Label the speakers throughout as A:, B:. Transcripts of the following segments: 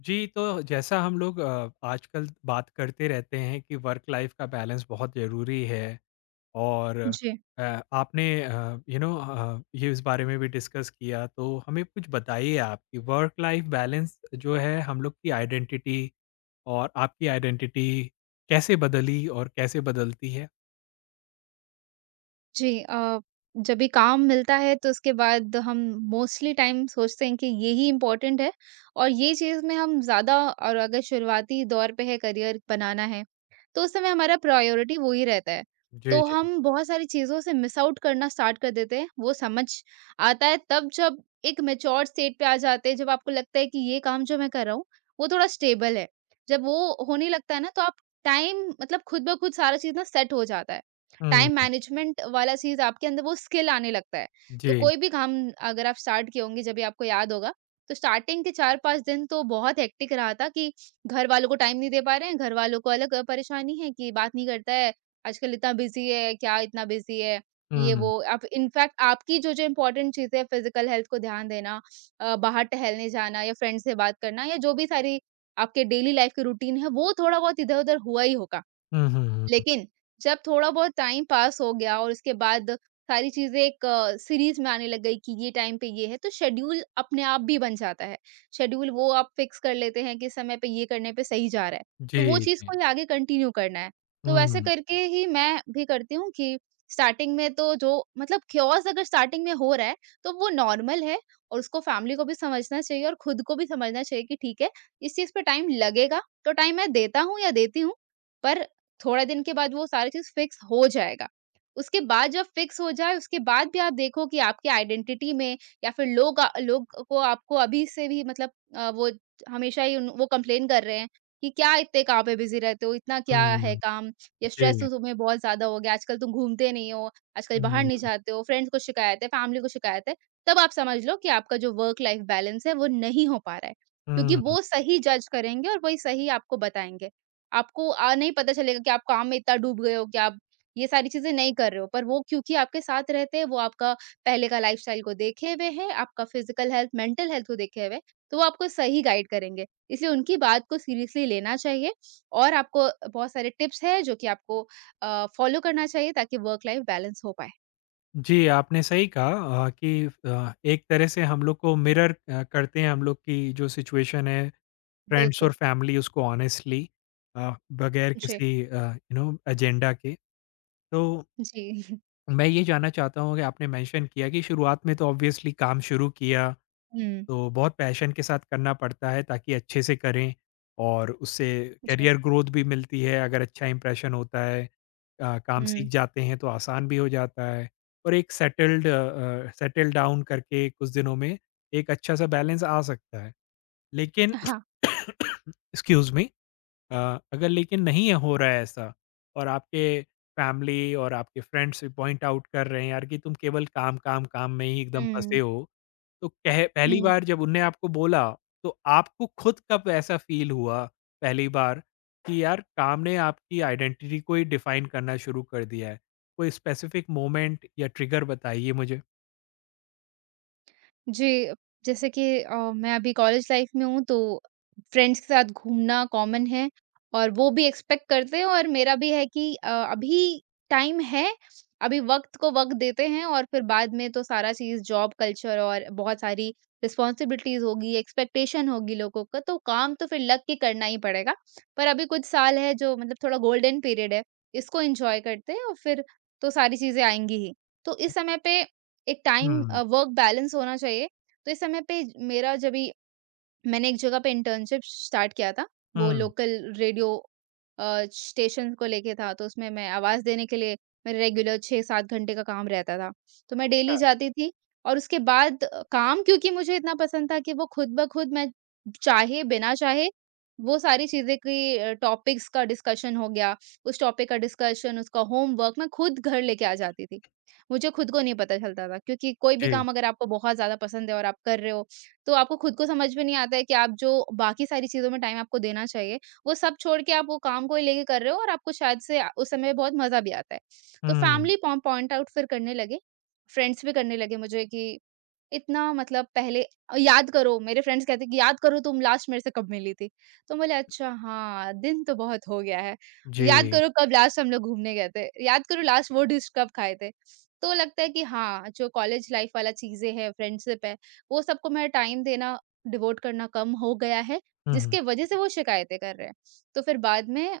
A: जी, तो जैसा हम लोग आजकल बात करते रहते हैं कि वर्क लाइफ का बैलेंस बहुत ज़रूरी है और हुँ।
B: जी,
A: आपने ये इस बारे में भी डिस्कस किया, तो हमें कुछ बताइए आप कि वर्क लाइफ बैलेंस जो है हम लोग की आइडेंटिटी और आपकी आइडेंटिटी कैसे बदली और कैसे बदलती है?
B: जी। जब भी काम मिलता है तो उसके बाद हम मोस्टली टाइम सोचते हैं कि यही इम्पोर्टेंट है, और ये चीज़ में हम ज़्यादा, और अगर शुरुआती दौर पे है करियर बनाना है, तो उस समय हमारा प्रायोरिटी वो ही रहता है।
A: जी,
B: तो
A: जी।
B: हम बहुत सारी चीज़ों से मिस आउट करना स्टार्ट कर देते हैं, वो समझ आता है तब जब एक मैच्योर स्टेट पे आ जाते हैं, जब आपको लगता है कि ये काम जो मैं कर रहा हूँ, वो थोड़ा स्टेबल है। जब वो होने लगता है ना, तो आप टाइम मतलब खुद ब खुद सारा चीज़ ना सेट हो जाता है।
A: हुँ,
B: टाइम मैनेजमेंट वाला चीज़, आपके अंदर वो स्किल आने लगता है। तो
A: जी।
B: कोई भी काम अगर आप स्टार्ट किए होंगे, जब भी आपको याद होगा, तो स्टार्टिंग के 4-5 दिन तो बहुत हेक्टिक रहा था, कि घर वालों को टाइम नहीं दे पा रहे हैं, घर वालों को अलग परेशानी है कि बात नहीं करता है, आजकल इतना बिज़ी है, क्या इतना बिज़ी है, ये वो।
A: हुँ।
B: आप इनफैक्ट, आपकी जो-जो इम्पोर्टेंट चीज़ें हैं, फिज़िकल हेल्थ को ध्यान देना, बाहर टहलने जाना, या फ्रेंड से बात करना, या जो भी सारी आपके डेली लाइफ़ की रूटीन है, वो थोड़ा-बहुत इधर-उधर हुआ ही होगा।
A: हुँ, हुँ, हुँ।
B: लेकिन जब थोड़ा बहुत टाइम पास हो गया, और उसके बाद सारी चीज़ें एक सीरीज में आने लग गई कि ये टाइम पे ये है, तो शेड्यूल अपने आप भी बन जाता है। शेड्यूल वो आप फिक्स कर लेते हैं कि इस समय पे ये करने पे सही जा रहा है, तो वो
A: जी,
B: चीज़
A: जी।
B: को ही आगे कंटिन्यू करना है। तो वैसे
A: हुँ,
B: करके ही मैं भी करती हूँ कि स्टार्टिंग में तो जो मतलब chaos अगर स्टार्टिंग में हो रहा है, तो वो नॉर्मल है, और उसको फैमिली को भी समझना चाहिए और खुद को भी समझना चाहिए कि ठीक है, इस चीज़ पे टाइम लगेगा, तो टाइम मैं देता हूँ या देती हूँ, पर थोड़ा दिन के बाद वो सारी चीज़ फिक्स हो जाएगा। उसके बाद जब फिक्स हो जाए, उसके बाद भी आप देखो कि आपकी आइडेंटिटी में, या फिर लोग को, आपको अभी से भी मतलब वो हमेशा ही उन वो कंप्लेन कर रहे हैं कि क्या इतने काम में बिज़ी रहते हो, इतना क्या है
A: हुँ,
B: काम? ये स्ट्रेस
A: जी।
B: तो तुम्हें बहुत ज़्यादा हो गया, आजकल तुम घूमते नहीं हो, आजकल बाहर नहीं
A: हुँ,
B: जाते हो, फ्रेंड्स को शिकायत है, फैमिली को शिकायत है। तब आप समझ लो कि आपका जो वर्क लाइफ बैलेंस है, वो नहीं हो पा रहा है। क्योंकि
A: हुँ।
B: वो सही जज करेंगे, और वही सही आपको बताएँगे। आपको नहीं पता चलेगा कि आप काम में इतना डूब गए हो कि आप ये सारी चीज़ें नहीं कर रहे हो। पर वो क्योंकि आपके साथ रहते हैं, वो आपका पहले का लाइफ़स्टाइल को देखे हुए हैं, आपका फिज़िकल हेल्थ, मेंटल हेल्थ को देखे हुए हैं, तो वो आपको सही गाइड करेंगे। इसलिए उनकी बात को सीरियसली लेना चाहिए, और आपको बहुत सारे टिप्स हैं जो कि आपको फ़ॉलो करना चाहिए ताकि वर्क लाइफ़ बैलेंस हो पाए।
A: जी, आपने सही कहा कि एक तरह से हम लोग को मिरर करते हैं हम लोग की जो सिचुएशन है, फ्रेंड्स
B: बिल्कुल।
A: और फैमिली उसको ऑनेस्टली अ, बगैर
B: जी,
A: किसी एजेंडा के। तो
B: जी।
A: मैं ये जानना चाहता हूँ कि आपने मेंशन किया कि शुरुआत में तो ऑब्वियसली काम शुरू किया
B: हुँ,
A: तो बहुत पैशन के साथ करना पड़ता है ताकि अच्छे से करें और उससे
B: जी।
A: करियर ग्रोथ भी मिलती है अगर अच्छा इंप्रेशन होता है काम सीख
B: हुँ।
A: जाते हैं तो आसान भी हो जाता है और एक सेटल डाउन करके कुछ दिनों में एक अच्छा सा बैलेंस आ सकता है लेकिन
B: हाँ।
A: एक्सक्यूज मी अ, अगर लेकिन नहीं है हो रहा है ऐसा और आपके फैमिली और आपके फ्रेंड्स भी पॉइंट आउट कर रहे हैं यार कि तुम केवल काम काम काम में ही एकदम फंसे
B: हुँ,
A: हो, तो कह पहली
B: हुँ।
A: बार जब उनने आपको बोला, तो आपको खुद कब ऐसा फ़ील हुआ पहली बार कि यार काम ने आपकी आइडेंटिटी को ही डिफाइन करना शुरू कर दिया है? कोई स्पेसिफिक मोमेंट या ट्रिगर बताइए मुझे?
B: जी, जैसे कि मैं अभी कॉलेज लाइफ में हूँ, तो फ्रेंड्स के साथ घूमना कॉमन है, और वो भी एक्सपेक्ट करते हैं, और मेरा भी है कि अभी टाइम है, अभी वक़्त को वक़्त देते हैं, और फिर बाद में तो सारा चीज़ जॉब कल्चर और बहुत सारी रिस्पॉन्सिबिलिटीज़ होगी, एक्सपेक्टेशन होगी लोगों का, तो काम तो फिर लग के करना ही पड़ेगा। पर अभी कुछ साल है जो मतलब थोड़ा गोल्डन पीरियड है, इसको एन्जॉय करते हैं, और फिर तो सारी चीज़ें आएँगी ही। तो इस समय पे एक टाइम
A: हुँ,
B: वर्क बैलेंस होना चाहिए। तो इस समय पे मेरा, जब भी, मैंने एक जगह पे इंटर्नशिप स्टार्ट किया था। वो
A: हुँ,
B: लोकल रेडियो स्टेशन को लेके था, तो उसमें मैं आवाज़ देने के लिए मेरा रेगुलर 6-7 घंटे का काम रहता था। तो मैं डेली
A: हाँ,
B: जाती थी, और उसके बाद काम क्योंकि मुझे इतना पसंद था कि वो खुद ब खुद मैं, चाहे बिना चाहे, वो सारी चीज़ें की टॉपिक्स का डिस्कशन हो गया, उस टॉपिक का डिस्कशन, उसका होमवर्क मैं खुद घर लेके आ जाती थी। मुझे खुद को नहीं पता चलता था, क्योंकि कोई भी
A: जी,
B: काम अगर आपको बहुत ज़्यादा पसंद है और आप कर रहे हो, तो आपको खुद को समझ में नहीं आता है कि आप जो बाकी सारी चीज़ों में टाइम आपको देना चाहिए, वो सब छोड़ के आप वो काम को ही लेके कर रहे हो, और आपको शायद से उस समय बहुत मज़ा भी आता है। तो
A: हुँ,
B: फैमिली पॉ पॉइंट आउट फिर करने लगे, फ्रेंड्स भी करने लगे मुझे कि इतना मतलब, पहले याद करो, मेरे फ्रेंड्स कहते हैं कि याद करो तुम लास्ट मेरे से कब मिली थी? तो बोले, अच्छा हाँ, दिन तो बहुत हो गया है। याद
A: जी,
B: करो कब लास्ट हम लोग घूमने गए थे? याद करो लास्ट वो डिश कब खाए थे? तो लगता है कि हाँ, जो कॉलेज लाइफ़ वाला चीज़ें हैं, फ्रेंडशिप है, वो सबको मैं टाइम देना, डिवोट करना कम हो गया है,
A: हुँ, हुँ,
B: जिसके वजह से वो शिकायतें कर रहे हैं। तो फिर बाद में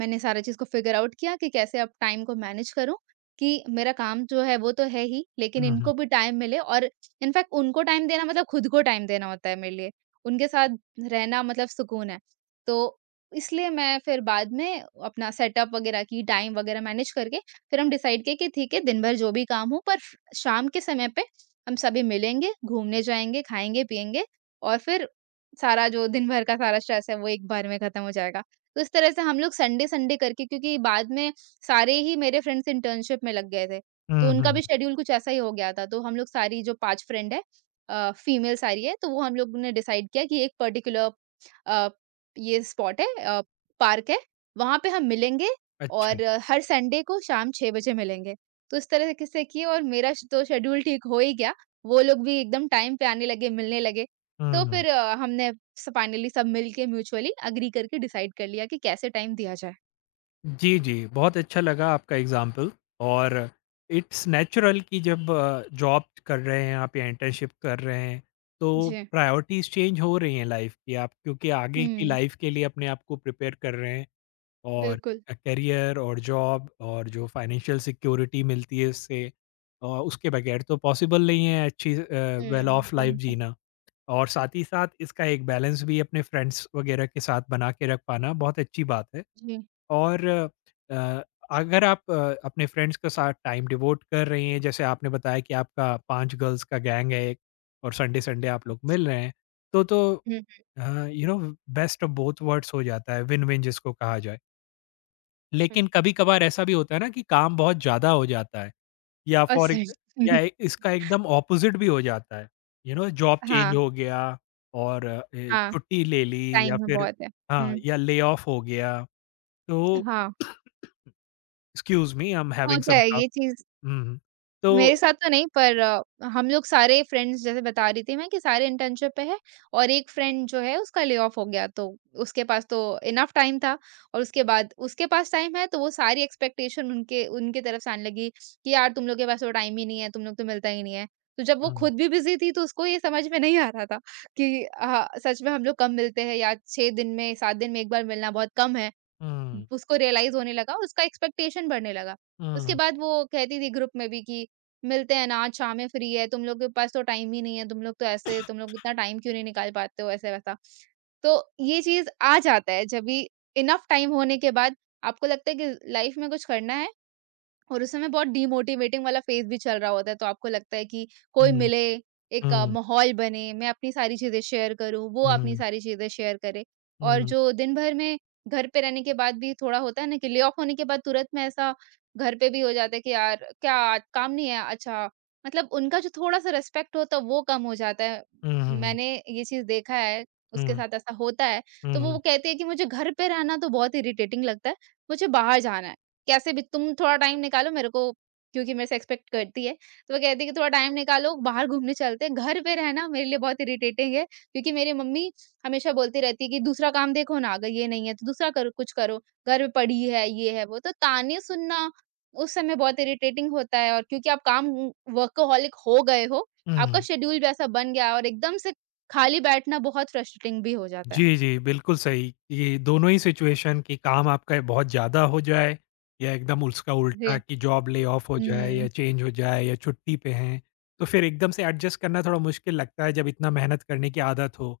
B: मैंने सारा चीज़ को फ़िगर आउट किया कि कैसे अब टाइम को मैनेज करूँ कि मेरा काम जो है वो तो है ही, लेकिन
A: हुँ,
B: इनको भी टाइम मिले, और इनफैक्ट उनको टाइम देना मतलब खुद को टाइम देना होता है मेरे लिए। उनके साथ रहना मतलब सुकून है। तो इसलिए मैं फिर बाद में अपना सेटअप वगैरह की टाइम वगैरह मैनेज करके, फिर हम डिसाइड किए कि ठीक है, दिन भर जो भी काम हो, पर शाम के समय पे हम सभी मिलेंगे, घूमने जाएँगे, खाएँगे, पिएँगे, और फिर सारा जो दिन भर का सारा स्ट्रेस है वो एक बार में खत्म हो जाएगा। तो इस तरह से हम लोग संडे-संडे करके, क्योंकि बाद में सारे ही मेरे फ्रेंड्स इंटर्नशिप में लग गए थे, तो
A: हुँ, हुँ,
B: उनका
A: हुँ,
B: भी शेड्यूल कुछ ऐसा ही हो गया था। तो हम लोग सारी जो 5 फ्रेंड है, फीमेल सारी है, तो वो हम लोग ने डिसाइड किया कि एक पर्टिकुलर अ, ये स्पॉट है, पार्क है, वहाँ पे हम मिलेंगे,
A: अच्छा,
B: और हर संडे को शाम 6 बजे मिलेंगे। तो इस तरह के से किए, और मेरा श तो शेड्यूल ठीक हो ही गया, वो लोग भी एकदम टाइम पे आने लगे, मिलने लगे। तो
A: हुँ।
B: फिर हमने फाइनली सब मिलके म्यूचुअली एग्री करके डिसाइड कर लिया कि कैसे टाइम दिया जाए।
A: जी, जी। बहुत अच्छा लगा आपका एग्ज़ाम्पल और इट्स नेचुरल कि जब जॉब कर रहे हैं आप या इंटर्नशिप कर रहे हैं, तो
B: जी।
A: प्रायोरिटीज़ चेंज हो रही हैं लाइफ़ की। आप क्योंकि आगे की
B: हुँ,
A: लाइफ़ के लिए अपने आप को प्रिपेयर कर रहे हैं और
B: बिल्कुल।
A: करियर और जॉब और जो फाइनेंशियल सिक्योरिटी मिलती है इससे उसके बगैर तो पॉसिबल नहीं है अच्छी वेल
B: हुँ,
A: ऑफ लाइफ़
B: पॉइंट है।
A: जीना। और साथ ही साथ इसका एक बैलेंस भी अपने फ्रेंड्स वगैरह के साथ बना के रख पाना बहुत अच्छी बात है।
B: जी।
A: और अ, अगर आप अपने फ्रेंड्स के साथ टाइम डिवोट कर रही हैं, जैसे आपने बताया कि आपका 5 गर्ल्स का गैंग है एक और संडे-संडे आप
B: हुँ,
A: लोग मिल रहे हैं, तो
B: हुँ, हुँ,
A: uh, you know best of both worlds हो जाता है, विन-विन जिसको कहा जाए।
B: हुँ।
A: लेकिन कभी-कभार ऐसा भी होता है ना कि काम बहुत ज़्यादा हो जाता है या
B: और
A: फॉर एक
B: सही।
A: या इसका एकदम ऑपोज़िट भी हो जाता है, यू नो जॉब चेंज
B: हाँ,
A: हो गया और
B: हाँ,
A: छुट्टी ले ली या
B: टाइम है
A: फिर
B: बहुत है।
A: हाँ,
B: हुँ,
A: या ले ऑफ हो गया, तो
B: हाँ,
A: "Excuse me, I'm having
B: होता
A: some
B: है
A: cough."
B: ये चीज़।
A: Mhm. तो
B: मेरे साथ तो नहीं, पर हम लोग सारे फ्रेंड्स जैसे बता रही थी मैं कि सारे इंटर्नशिप पे है, और एक फ्रेंड जो है उसका ले ऑफ हो गया, तो उसके पास तो इनफ टाइम था, और उसके बाद उसके पास टाइम है तो वो सारी एक्सपेक्टेशन उनके उनकी तरफ से आने लगी कि यार तुम लोग के पास वो टाइम ही नहीं है, तुम लोग तो मिलता ही नहीं है। तो जब वो
A: हुँ, हुँ,
B: खुद भी बिजी थी, तो उसको ये समझ में नहीं आ रहा था कि हाँ, सच में हम लोग कम मिलते हैं, या 6 दिन में 7 दिन में एक बार मिलना बहुत कम है।
A: हुँ,
B: उसको रियलाइज़ होने लगा, उसका एक्सपेक्टेशन बढ़ने लगा। उसके
A: हुँ,
B: बाद वो कहती थी ग्रुप में भी कि, "मिलते हैं ना, आज शाम में फ्री है, तुम लोग के पास तो टाइम ही नहीं है, तुम लोग तो ऐसे, तुम लोग इतना टाइम क्यों नहीं निकाल पाते हो?" ऐसा-वैसा। तो ये चीज़ आ जाता है, जब भी इनफ टाइम होने के बाद आपको लगता है कि लाइफ में कुछ करना है, और उस समय बहुत डिमोटिवेटिंग वाला फेज़ भी चल रहा होता है, तो आपको लगता है कि कोई
A: हुँ,
B: मिले, एक
A: हुँ,
B: माहौल बने, मैं अपनी सारी चीज़ें शेयर करूँ, वो अपनी
A: हुँ,
B: सारी चीज़ें शेयर करे। और जो दिन भर में घर पे रहने के बाद भी थोड़ा होता है ना, कि ले ऑफ होने के बाद तुरंत में ऐसा घर पे भी हो जाता है कि यार क्या आज काम नहीं है? अच्छा, मतलब उनका जो थोड़ा-सा रिस्पेक्ट होता है, वो कम हो जाता है।
A: हुँ,
B: मैंने ये चीज़ देखा है, उसके
A: हुँ,
B: साथ ऐसा होता है, तो वो
A: हुँ,
B: वो कहती है कि मुझे घर पे रहना तो बहुत इरिटेटिंग लगता है, मुझे बाहर जाना है। कैसे भी तुम थोड़ा टाइम निकालो मेरे को क्योंकि मेरे से एक्सपेक्ट करती है, तो वो कहती है कि थोड़ा टाइम निकालो, बाहर घूमने चलते हैं। घर पे रहना मेरे लिए बहुत इरिटेटिंग है क्योंकि मेरी मम्मी हमेशा बोलती रहती है कि दूसरा काम देखो ना, अगर ये नहीं है तो दूसरा करो, कुछ करो, घर में पड़ी है, ये है वो। तो ताने सुनना उस समय बहुत इरिटेटिंग होता है और क्योंकि आप काम वर्कोहॉलिक हो गए हो, आपका
A: हुँ।
B: शेड्यूल भी ऐसा बन गया है और एकदम से खाली बैठना बहुत फ्रस्ट्रेटिंग भी हो जाता है।
A: जी, जी, बिल्कुल सही। ये दोनों ही सिचुएशन कि काम आपका बहुत ज़्यादा हो जाए या एकदम उसका उल्टा
B: जी।
A: कि जॉब ले ऑफ हो जाए या
B: हम्म।
A: चेंज हो जाए या छुट्टी पे हैं, तो फिर एकदम से एडजस्ट करना थोड़ा मुश्किल लगता है जब इतना मेहनत करने की आदत हो।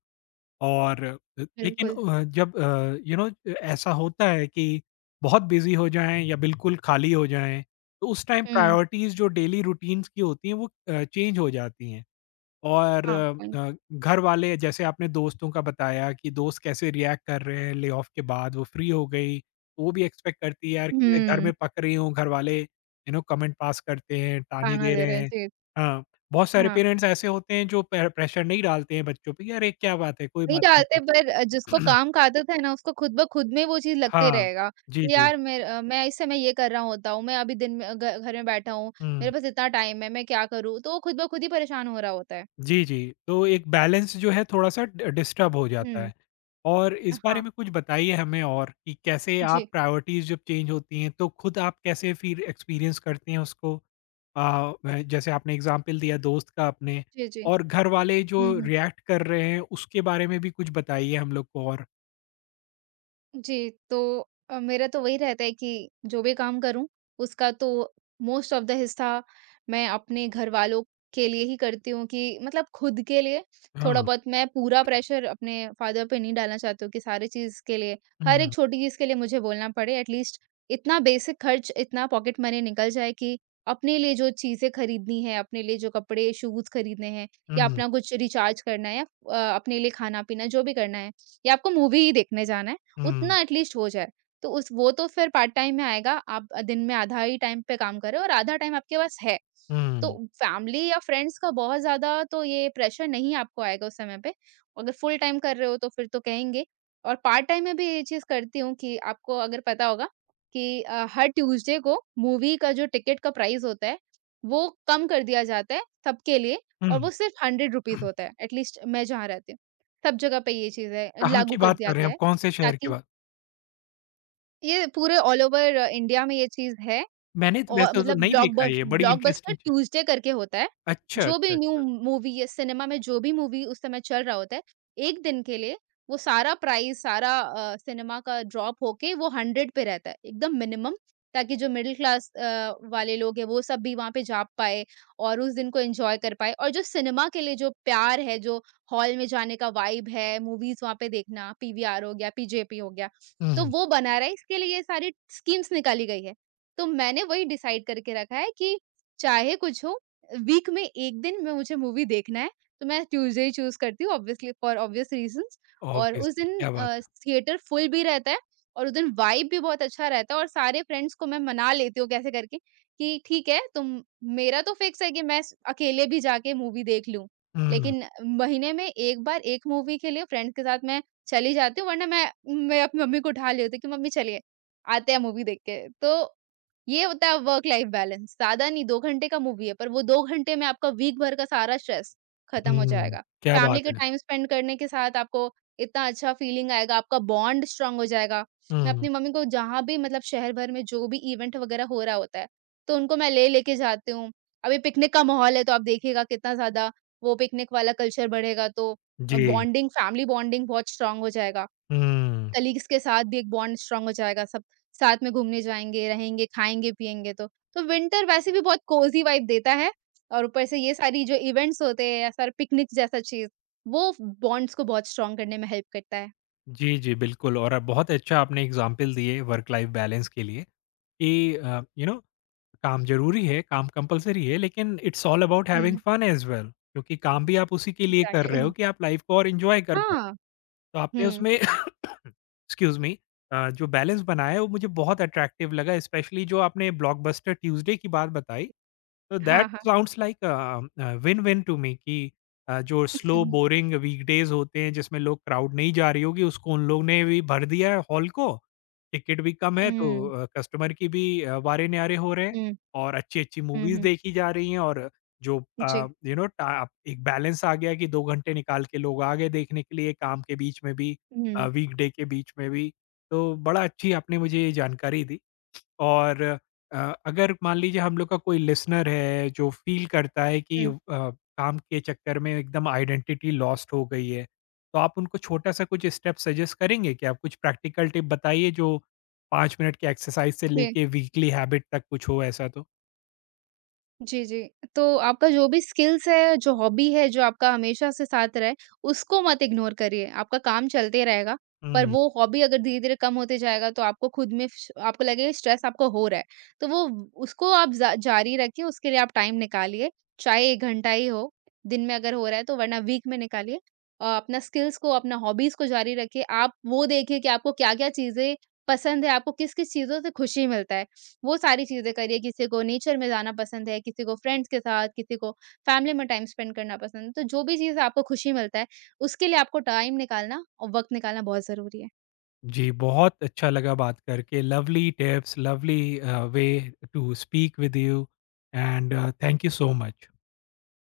A: और लेकिन
B: बिल्कुल।
A: जब ऐसा होता है कि बहुत बिज़ी हो जाएँ या बिल्कुल खाली हो जाएँ, तो उस टाइम
B: हम्म।
A: प्रायोरिटीज़ जो डेली रूटीन्स की होती हैं वो चेंज हो जाती हैं। और
B: हाँ point।
A: घर वाले जैसे आपने दोस्तों का बताया कि दोस्त कैसे रिएक्ट कर रहे हैं ले ऑफ के बाद वो फ्री हो गई तो वो भी एक्सपेक्ट करती है यार कि मैं घर में
B: हम्म।
A: पक रही हूँ घर वाले यू नो कमेंट पास करते हैं ताने
B: खाना
A: दे
B: दे
A: रहे
B: रहे हैं,
A: हैं
B: जी।
A: हाँ बहुत सारे
B: हाँ,
A: पेरेंट्स ऐसे होते हैं जो प्रेशर नहीं डालते हैं बच्चों पे कि अरे क्या बात है कोई
B: नहीं
A: बात
B: डालते,
A: नहीं
B: पर जिसको काम का आदत है ना, उसको खुद ब खुद में वो चीज़ लगते
A: हाँ
B: रहेगा
A: जी
B: कि यार मैं इस समय ये कर रहा होता हूँ, मैं अभी दिन में घ घर में बैठा हूँ,
A: जी
B: मेरे पास इतना टाइम है, मैं क्या करूँ? तो वो खुद ब खुद ही परेशान हो रहा होता है।
A: जी, जी। तो एक बैलेंस जो है थोड़ा-सा डि डिस्टर्ब हो जाता
B: हुँ।
A: है। और इस बारे
B: हाँ।
A: में कुछ बताइए हमें और कि कैसे
B: जी।
A: आप प्रायोरिटीज़ जब चेंज होती हैं, तो खुद आप कैसे फिर एक्सपीरियंस करते हैं उसको? अ, व जैसे आपने एग्ज़ाम्पल दिया दोस्त का अपने
B: जी, जी।
A: और
B: हुँ,
A: घर वाले जो
B: हुँ।
A: रिएक्ट कर रहे हैं, उसके बारे में भी कुछ बताइए हम लोग को और।
B: जी, तो मेरा तो वही रहता है कि जो भी काम करूँ, उसका तो मोस्ट ऑफ़ द हिस्सा मैं अपने घरवालों के लिए ही करती हूँ कि मतलब खुद के लिए थोड़ा
A: हाँ।
B: बहुत। मैं पूरा प्रेशर अपने फ़ादर पे नहीं डालना चाहती हूँ कि सारी चीज़ के लिए, हर एक
A: हुँ,
B: छोटी चीज़ के लिए मुझे बोलना पड़े। एटलीस्ट इतना बेसिक खर्च, इतना पॉकेट मनी निकल जाए कि अपने लिए जो चीज़ें खरीदनी है, अपने लिए जो कपड़े, शूज़ खरीदने हैं या
A: हुँ,
B: अपना कुछ रिचार्ज करना है या अपने लिए खाना-पीना जो भी करना है या आपको मूवी ही देखने जाना है।
A: हुँ,
B: उतना एटलीस्ट हो जाए। तो उस वो तो फिर पार्ट टाइम में आएगा, आप दिन में आधा ही टाइम पे काम कर रहे हो और आधा टाइम आपके पास है। तो
A: हुँ,
B: फैमिली या फ्रेंड्स का बहुत ज़्यादा तो ये प्रेशर नहीं आपको आएगा उस समय पे। अगर फुल टाइम कर रहे हो तो फिर तो कहेंगे, और पार्ट टाइम में भी ये चीज़ करती हूँ कि आपको अगर पता होगा कि हर ट्यूसडे को मूवी का जो टिकट का प्राइस होता है, वो कम कर दिया जाता है सबके लिए, और
A: हुँ।
B: वो सिर्फ़ ₹100 होता है एटलीस्ट मैं जहाँ रहती हूँ। सब जगह पे ये चीज़ है,
A: कहाँ की
B: लागू कर
A: बात
B: दिया
A: कर रहे हैं
B: गया
A: आप?
B: है
A: कौन से शहर की
B: ताकि
A: बात?
B: ये पूरे ऑल ओवर इंडिया में ये चीज़ है।
A: मैंने तो
B: और
A: वैसे तो
B: मतलब
A: नहीं देखा है ये, बड़ी
B: ब्लॉकबस्टर
A: इंटरेस्टिंग चीज़।
B: ट्यूज़डे करके होता है।
A: अच्छा,
B: जो
A: अच्छा,
B: भी न्यू
A: अच्छा।
B: मूवी या सिनेमा में जो भी मूवी उस समय चल रहा होता है, एक दिन के लिए वो सारा प्राइस, सारा सिनेमा का ड्रॉप होके वो 100 पे रहता है, एकदम मिनिमम, ताकि जो मिडल क्लास वाले लोग हैं, वो सब भी वहाँ पे जा पाएँ और उस दिन को एन्जॉय कर पाएँ, और जो सिनेमा के लिए जो प्यार है, जो हॉल में जाने का वाइब है, मूवीज़ वहाँ पे देखना, पीवीआर हो गया, पीजेपी हो गया,
A: हुँ,
B: तो
A: हुँ।
B: वो बना रहे, इसके लिए ये सारी स्कीम्स निकाली गई है। तो मैंने वही डिसाइड करके रखा है कि चाहे कुछ हो, वीक में 1 दिन मैं मुझे मूवी देखना है, तो मैं ट्यूज़डे ही चूज़ करती हूँ ऑब्वियसली, फॉर ऑब्वियस रीज़न्स। और उस
A: ऑब्वियसली,
B: दिन
A: क्या बात है।
B: थिएटर फुल भी रहता है और उस दिन वाइब भी बहुत अच्छा रहता है और सारे फ्रेंड्स को मैं मना लेती हूँ कैसे करके कि ठीक है, तुम। मेरा तो फिक्स है कि मैं स अकेले भी जाके मूवी देख लूँ।
A: हुँ,
B: लेकिन महीने में 1 बार 1 मूवी के लिए फ्रेंड्स के साथ मैं चली जाती हूँ, वरना मैं अपनी मम्मी को उठा लेती हूँ कि मम्मी चलिए, आते हैं मूवी देख के। तो ये होता है वर्क लाइफ बैलेंस। ज़्यादा नहीं, 2 घंटे का मूवी है, पर वो 2 घंटे में आपका वीक भर का सारा स्ट्रेस खत्म हो
A: हुँ,
B: जाएगा।
A: क्या
B: फैमिली
A: बात
B: के
A: है।
B: टाइम स्पेंड करने के साथ आपको इतना अच्छा फीलिंग आएगा, आपका बॉन्ड स्ट्रॉन्ग हो जाएगा। मैं
A: हुँ,
B: अपनी मम्मी को जहाँ भी मतलब शहर भर में जो भी इवेंट वगैरह हो रहा होता है, तो उनको मैं ले लेके जाती हूँ। अभी पिकनिक का माहौल है, तो आप देखिएगा कितना ज़्यादा वो पिकनिक वाला कल्चर बढ़ेगा, तो
A: जी,
B: बॉन्डिंग, फैमिली बॉन्डिंग बहुत स्ट्रॉन्ग हो जाएगा।
A: हुँ।
B: कलीग्स के साथ भी एक बॉन्ड स्ट्रॉन्ग हो जाएगा, सब साथ में घूमने जाएँगे, रहेंगे, खाएँगे-पिएँगे तो। तो विंटर वैसे भी बहुत कोज़ी वाइब देता है और ऊपर से ये सारी जो इवेंट्स होते हैं या सारे पिकनिक जैसा चीज़, वो फ बॉन्ड्स को बहुत स्ट्रॉन्ग करने में हेल्प करता है।
A: जी, जी, बिल्कुल और बहुत अच्छा आपने एग्ज़ाम्पल दिए वर्क लाइफ़ बैलेंस के लिए कि यू नो काम ज़रूरी है, काम कंपल्सरी है लेकिन it's all about having
B: hmm,
A: fun as well क्योंकि काम भी आप उसी के लिए कर रहे हो
B: एग्ज़ैक्टली।
A: कि आप लाइफ़ को और एन्जॉय कर पाओ।
B: हाँ,
A: तो आपने
B: हुँ।
A: उसमें एक्सक्यूज़ मी जो बैलेंस बनाया है वो मुझे बहुत अट्रैक्टिव लगा स्पेशली जो आपने ब्लॉकबस्टर ट्यूज़डे की बात बताई।
B: जी।
A: So that
B: हाँ, हाँ।
A: Sounds like win win to me कि जो स्लो
B: हुँ,
A: बोरिंग वीकडेज होते हैं जिसमें लोग क्राउड नहीं जा रही होगी उसको उन लोग ने भी भर दिया है हॉल को, टिकट भी कम है तो
B: हुँ,
A: कस्टमर की भी वारे-न्यारे हो रहे हैं
B: हुँ,
A: और अच्छी-अच्छी
B: हुँ,
A: मूवीज़
B: हुँ।
A: देखी जा रही हैं और जो
B: जी।
A: यू नो टा एक बैलेंस आ गया कि 2 घंटे निकाल के लोग आ गए देखने के लिए काम के बीच में भी
B: हुँ,
A: वीकडे के बीच में भी। तो बड़ा अच्छी आपने मुझे ये जानकारी दी। और अ, अगर मान लीजिए हम लोग का कोई लिसनर है जो फ़ील करता है कि
B: हुँ,
A: काम के चक्कर में एकदम आइडेंटिटी लॉस्ट हो गई है, तो आप उनको छोटा-सा कुछ स्टेप सजेस्ट करेंगे क्या? कुछ प्रैक्टिकल टिप बताइए जो 5 मिनट की एक्सरसाइज से
B: जी।
A: लेके वीकली हैबिट तक कुछ हो ऐसा तो?
B: जी, जी। तो आपका जो भी स्किल्स है, जो हॉबी है, जो आपका हमेशा से साथ रहे, उसको मत इग्नोर करिए। आपका काम चलते रहेगा, पर
A: हुँ।
B: वो हॉबी अगर धीरे-धीरे कम होते जाएगा तो आपको खुद में श आपको लगेगा स्ट्रेस आपको हो रहा है। तो वो उसको आप जा जारी रखिए, उसके लिए आप टाइम निकालिए, चाहे 1 घंटा ही हो, दिन में अगर हो रहा है तो, वरना वीक में निकालिए। अपना स्किल्स को, अपना हॉबीज़ को जारी रखिए। आप वो देखिए कि आपको क्या-क्या चीज़ें पसंद है, आपको किस-किस चीज़ों से खुशी मिलता है। वो सारी चीज़ें करिए, किसी को नेचर में जाना पसंद है, किसी को फ्रेंड्स के साथ, किसी को फैमिली में टाइम स्पेंड करना पसंद है। तो जो भी चीज़ आपको खुशी मिलता है, उसके लिए आपको टाइम निकालना और वक़्त निकालना बहुत ज़रूरी है।
A: जी, बहुत अच्छा लगा बात करके। Lovely tips, lovely way to speak with you and thank you so much.